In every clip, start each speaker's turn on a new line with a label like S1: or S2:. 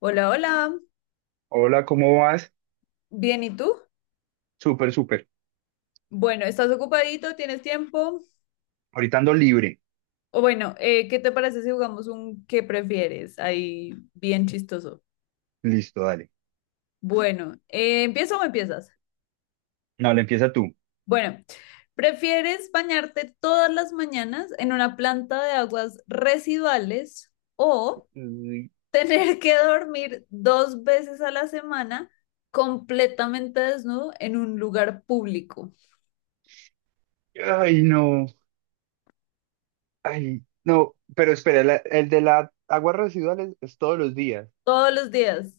S1: Hola, hola.
S2: Hola, ¿cómo vas?
S1: Bien, ¿y tú?
S2: Súper, súper.
S1: Bueno, ¿estás ocupadito? ¿Tienes tiempo?
S2: Ahorita ando libre.
S1: O bueno, ¿qué te parece si jugamos un qué prefieres? Ahí, bien chistoso.
S2: Listo, dale.
S1: Bueno, ¿empiezo o empiezas?
S2: No, le empieza tú.
S1: Bueno, ¿prefieres bañarte todas las mañanas en una planta de aguas residuales o
S2: Ay,
S1: tener que dormir dos veces a la semana completamente desnudo en un lugar público?
S2: ay, no. Ay, no. Pero espera, la- el de las aguas residuales es todos los días.
S1: Todos los días.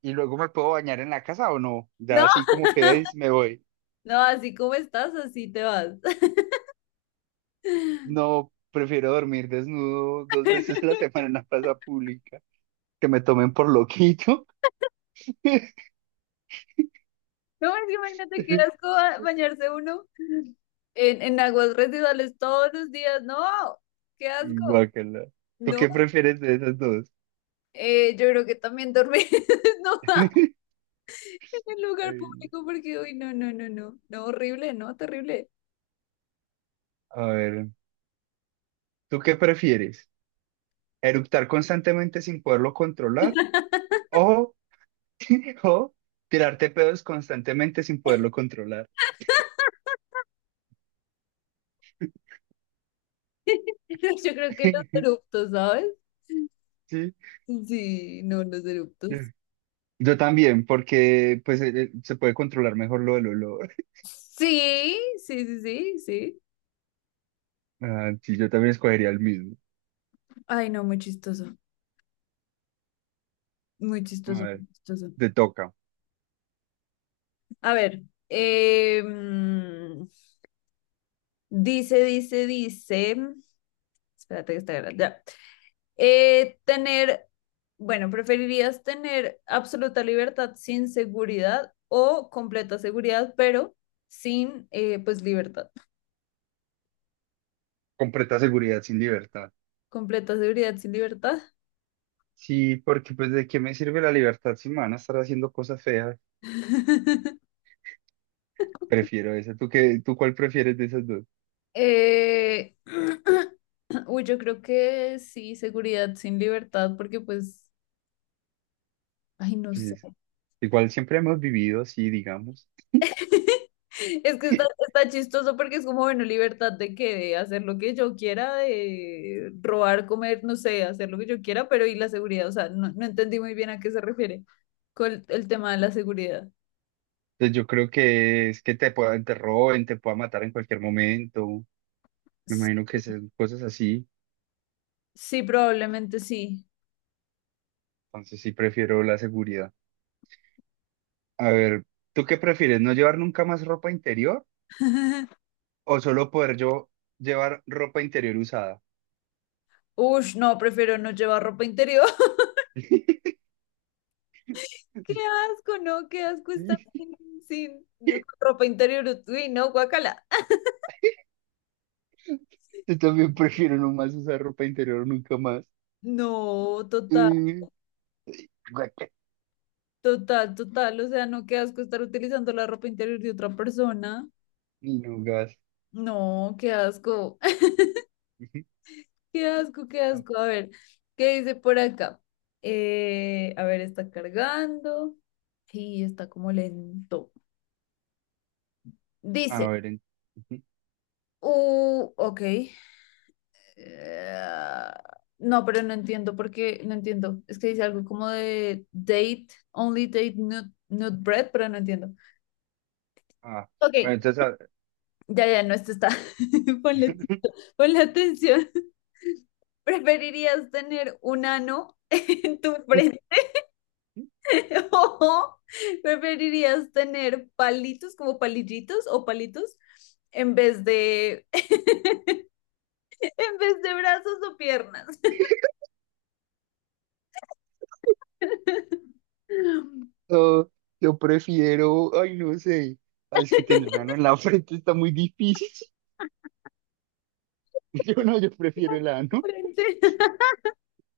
S2: ¿Y luego me puedo bañar en la casa o no? Ya
S1: ¿No?
S2: así como quedáis, me voy.
S1: No, así como estás, así te vas.
S2: No, prefiero dormir desnudo dos veces a la semana en la plaza pública. Que me tomen por loquito.
S1: No, es que imagínate qué asco bañarse uno en aguas residuales todos los días. No, qué asco.
S2: Guácala. ¿Tú
S1: No,
S2: qué prefieres de esas dos?
S1: yo creo que también dormir no, en el lugar
S2: Ay,
S1: público porque, uy, no, no, no, no, no, horrible, no, terrible.
S2: a ver, ¿tú qué prefieres? Eructar constantemente sin poderlo controlar o, o tirarte pedos constantemente sin poderlo controlar.
S1: Yo creo que los eruptos, ¿sabes?
S2: Sí.
S1: Sí, no, los eruptos.
S2: Yo también, porque pues se puede controlar mejor lo del olor.
S1: Sí, sí, sí, sí, sí.
S2: Ah, sí, yo también escogería el mismo.
S1: Ay, no, muy chistoso, muy
S2: A
S1: chistoso,
S2: ver,
S1: muy chistoso.
S2: te toca.
S1: A ver, em, dice, espérate que está grande, ya. Eh, tener, bueno, ¿preferirías tener absoluta libertad sin seguridad o completa seguridad, pero sin, pues, libertad?
S2: Completa seguridad sin libertad.
S1: Completa seguridad sin libertad.
S2: Sí, porque pues ¿de qué me sirve la libertad si me van a estar haciendo cosas feas? Prefiero esa. ¿Tú qué, tú cuál prefieres de esas dos?
S1: Eh, uy, yo creo que sí, seguridad sin libertad, porque pues, ay, no
S2: Pues,
S1: sé.
S2: esa. Igual siempre hemos vivido así, digamos.
S1: Es que está chistoso porque es como, bueno, libertad de que de hacer lo que yo quiera, de robar, comer, no sé, hacer lo que yo quiera, pero y la seguridad, o sea, no, no entendí muy bien a qué se refiere con el tema de la seguridad.
S2: Entonces yo creo que es que te puedan, te roben, te puedan matar en cualquier momento. Me imagino
S1: Sí,
S2: que son cosas así.
S1: sí, probablemente sí.
S2: Entonces sí prefiero la seguridad. A ver, ¿tú qué prefieres? ¿No llevar nunca más ropa interior o solo poder yo llevar ropa interior usada?
S1: Ush, no, prefiero no llevar ropa interior. Qué asco, no, qué asco estar sin, sin ropa interior. Uy, no, guacala.
S2: Yo también prefiero no más usar ropa interior nunca más.
S1: No, total.
S2: Eh, guaca,
S1: Total, total, o sea, no, qué asco estar utilizando la ropa interior de otra persona.
S2: y no gas.
S1: No, qué asco, qué asco, qué asco. A ver, ¿qué dice por acá? A ver, está cargando y está como lento.
S2: A
S1: Dice,
S2: ver, en-
S1: ok. eh, no, pero no entiendo porque no entiendo. Es que dice algo como de date, only date, not, not bread, pero no entiendo.
S2: ah, bueno,
S1: Ok,
S2: entonces a-
S1: ya, ya, no, esto está. Ponle, atención- ponle atención. ¿Preferirías tener un ano en tu frente o preferirías tener palitos como palillitos o palitos en vez de en vez de brazos o piernas?
S2: No, yo prefiero, ay, no sé, ay, es que tener una ano en la frente está muy difícil. Yo no, yo prefiero el ano.
S1: Frente.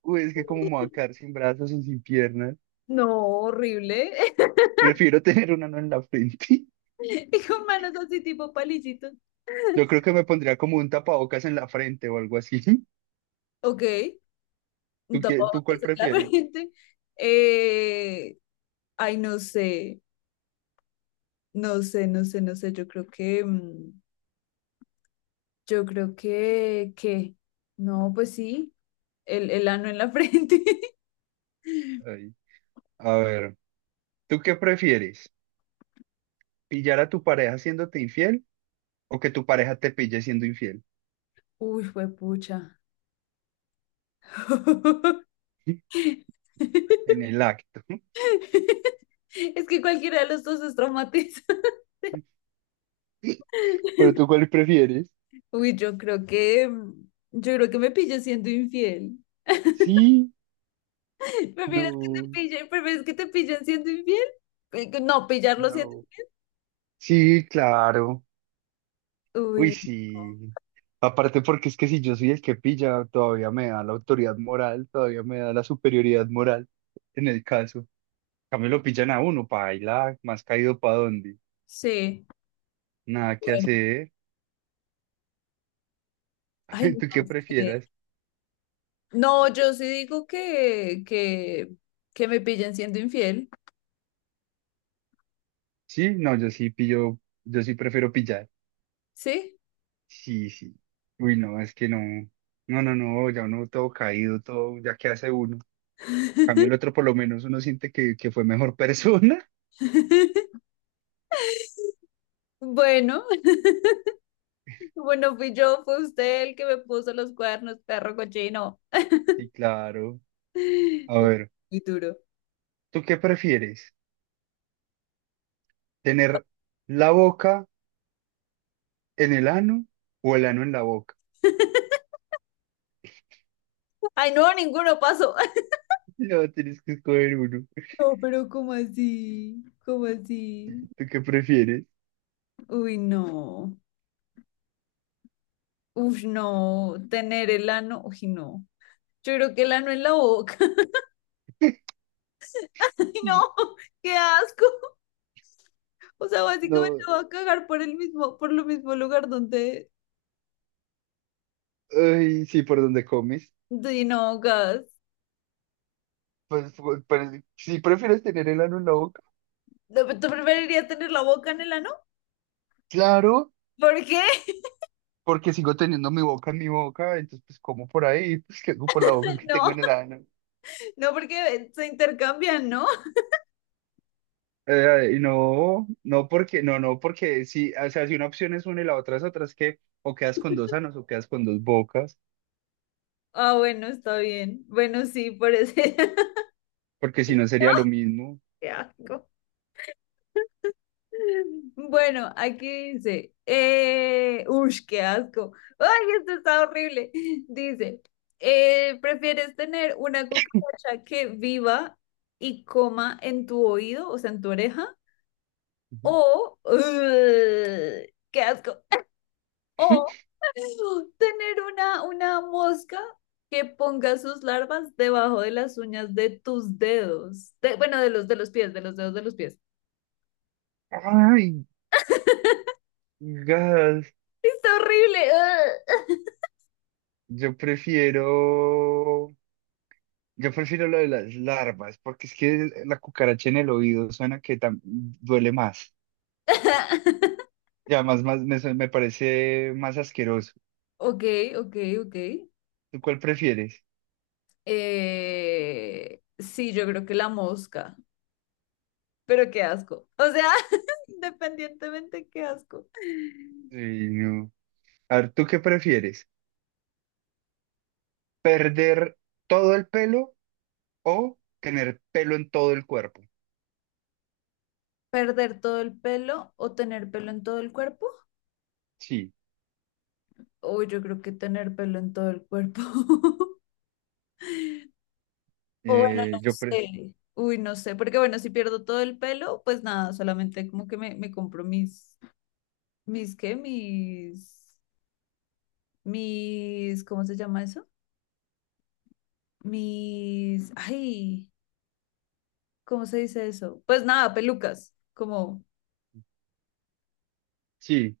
S2: O es que como me voy a quedar sin brazos y sin piernas,
S1: No, horrible.
S2: prefiero tener un ano en la frente.
S1: Y con manos así tipo palillitos.
S2: Yo creo que me pondría como un tapabocas en la frente o algo así.
S1: Ok, un
S2: ¿Tú qué, tú cuál
S1: tapabocas en la
S2: prefieres?
S1: frente. Eh, ay, no sé, no sé, no sé, no sé. Yo creo que, yo creo que, no, pues sí, el ano en la frente.
S2: Ay, a ver, ¿tú qué prefieres? ¿Pillar a tu pareja siéndote infiel o que tu pareja te pille siendo infiel
S1: Uy, fue pucha.
S2: en el acto?
S1: Es que cualquiera de los dos es traumatiza.
S2: ¿Pero tú cuál prefieres?
S1: Uy, yo creo que, yo creo que me pillo siendo infiel.
S2: Sí, no.
S1: Prefieres que te pillen siendo infiel? Que No, pillarlo siendo
S2: No.
S1: infiel.
S2: Sí, claro. Uy,
S1: Uy. No.
S2: sí. Aparte porque es que si yo soy el que pilla, todavía me da la autoridad moral, todavía me da la superioridad moral en el caso. También lo pillan a uno, paila, más caído para dónde.
S1: Sí,
S2: Nada que
S1: bueno,
S2: hacer.
S1: ay,
S2: ¿Tú qué
S1: no sé.
S2: prefieras?
S1: No, yo sí digo que me pillen siendo infiel,
S2: Sí, no, yo sí pillo, yo sí prefiero pillar.
S1: ¿sí?
S2: Sí, sí. Uy, no, es que no. No, no, no, ya uno todo caído, todo, ya qué hace uno. Cambio el otro, por lo menos uno siente que fue mejor persona.
S1: Bueno, bueno, fue usted el que me puso los cuernos, perro cochino.
S2: Sí, claro. A ver,
S1: Muy duro.
S2: ¿tú qué prefieres? ¿Tener la boca en el ano o el ano en la boca?
S1: Ay, no, ninguno pasó.
S2: No, tienes que escoger uno.
S1: No, pero ¿cómo así? ¿Cómo así?
S2: ¿Tú qué prefieres?
S1: Uy, no. Uf, no. Tener el ano, uy, no. Yo creo que el ano en la boca. Ay, no, qué asco. O sea, básicamente
S2: No,
S1: va a cagar por el mismo, por lo mismo lugar donde,
S2: ay, sí, por donde comes.
S1: donde no gas.
S2: Pues, si prefieres tener el ano en la boca,
S1: ¿Tú preferirías tener la boca en el ano?
S2: claro,
S1: ¿Por qué?
S2: porque sigo teniendo mi boca en mi boca, entonces pues como por ahí, pues que hago por la boca que tengo
S1: No,
S2: en el ano.
S1: no, porque se intercambian, ¿no?
S2: Y no, no porque, no, no porque si, o sea, si una opción es una y la otra, es que o quedas con dos anos o quedas con dos bocas.
S1: Ah, bueno, está bien. Bueno, sí, por ese.
S2: Porque si no sería lo mismo.
S1: Qué asco. Bueno, aquí dice, uy, qué asco. Ay, esto está horrible. Dice, ¿prefieres tener una cucaracha que viva y coma en tu oído, o sea, en tu oreja?
S2: Ujú.
S1: O, ugh, qué asco. O tener una mosca que ponga sus larvas debajo de las uñas de tus dedos. Bueno, de los pies, de los dedos de los pies.
S2: Ay, gas.
S1: Está horrible.
S2: Yo prefiero, yo prefiero lo de las larvas, porque es que la cucaracha en el oído suena que tam- duele más.
S1: Ugh.
S2: Y además más, me, su- me parece más asqueroso.
S1: Ok, ok, ok.
S2: ¿Tú cuál prefieres?
S1: Sí, yo creo que la mosca, pero qué asco. O sea, independientemente, qué asco.
S2: Ay, no. A ver, ¿tú qué prefieres? ¿Perder todo el pelo o tener pelo en todo el cuerpo?
S1: ¿Perder todo el pelo o tener pelo en todo el cuerpo?
S2: Sí,
S1: Uy, yo creo que tener pelo en todo el cuerpo. O bueno, no
S2: yo pre-
S1: sé. Uy, no sé, porque bueno, si pierdo todo el pelo, pues nada, solamente como que me compro mis, mis, ¿qué? Mis, mis, ¿cómo se llama eso? Mis, ay. ¿Cómo se dice eso? Pues nada, pelucas, como
S2: sí,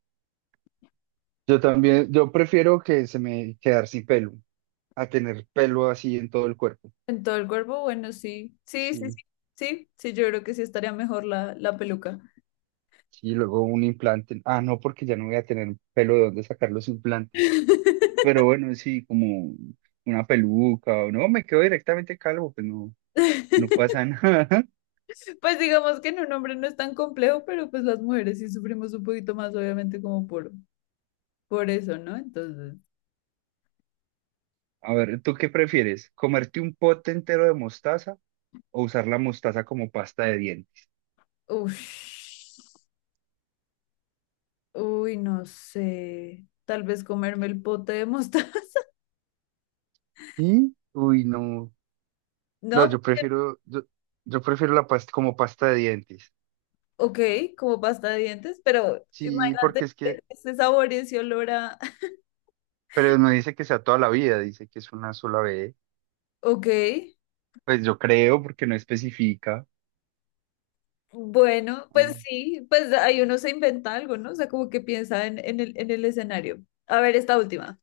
S2: yo también, yo prefiero que se me quedar sin pelo a tener pelo así en todo el cuerpo.
S1: en todo el cuerpo, bueno, sí, sí, sí,
S2: Sí,
S1: sí, sí, sí, yo creo que sí estaría mejor la peluca.
S2: sí, luego un implante. Ah, no, porque ya no voy a tener pelo de dónde sacar los implantes. Pero bueno, sí, como una peluca o no, me quedo directamente calvo, pues no, no pasa nada.
S1: Pues digamos que en un hombre no es tan complejo, pero pues las mujeres sí sufrimos un poquito más, obviamente, como por eso, ¿no? Entonces,
S2: A ver, ¿tú qué prefieres? ¿Comerte un pote entero de mostaza o usar la mostaza como pasta de dientes?
S1: uff, uy, no sé, tal vez comerme el pote de mostaza,
S2: ¿Sí? Uy, no. No,
S1: ¿no?
S2: yo prefiero, yo prefiero la pasta como pasta de dientes.
S1: Porque, ok, como pasta de dientes, pero
S2: Sí, porque
S1: imagínate
S2: es que,
S1: ese sabor y ese olor a...
S2: pero no dice que sea toda la vida, dice que es una sola vez.
S1: Ok,
S2: Pues yo creo porque no especifica.
S1: bueno, pues
S2: Mm.
S1: sí, pues ahí uno se inventa algo, ¿no? O sea, como que piensa en en el escenario. A ver, esta última.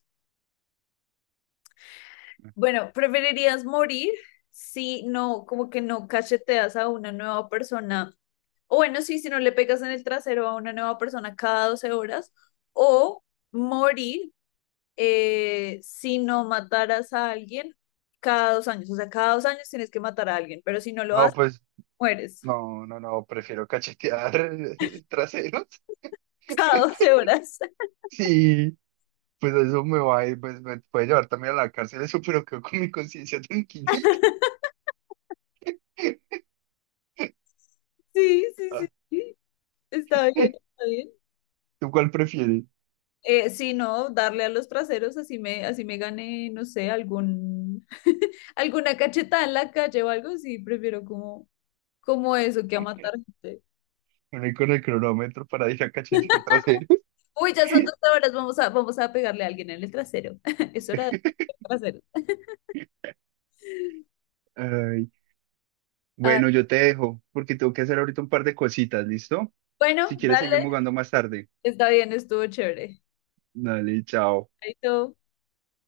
S1: Bueno, ¿preferirías morir si no, como que no cacheteas a una nueva persona? O bueno, sí, si no le pegas en el trasero a una nueva persona cada 12 horas. O morir si no mataras a alguien cada 2 años. O sea, cada 2 años tienes que matar a alguien, pero si no lo
S2: No,
S1: haces,
S2: pues,
S1: mueres
S2: no, prefiero cachetear traseros.
S1: cada 12 horas.
S2: Sí, pues eso me va a ir, pues me puede llevar también a la cárcel eso, pero quedo con mi conciencia tranquilita.
S1: Sí, sí, sí.
S2: Ah,
S1: sí. Está bien, está bien.
S2: ¿tú cuál prefieres?
S1: Si no, darle a los traseros, así me gane, no sé, algún, alguna cachetada en la calle o algo, sí, prefiero como, como eso que a matar gente.
S2: ¿Venir con el cronómetro para ir a cachetear traseros?
S1: Uy, ya son dos horas, vamos a, vamos a pegarle a alguien en el trasero. Es hora de pegarle en el trasero.
S2: Ay,
S1: Ah,
S2: bueno, yo te dejo porque tengo que hacer ahorita un par de cositas, ¿listo?
S1: bueno,
S2: Si quieres,
S1: dale,
S2: seguimos jugando más tarde.
S1: está bien, estuvo chévere.
S2: Dale, chao.
S1: Chaito.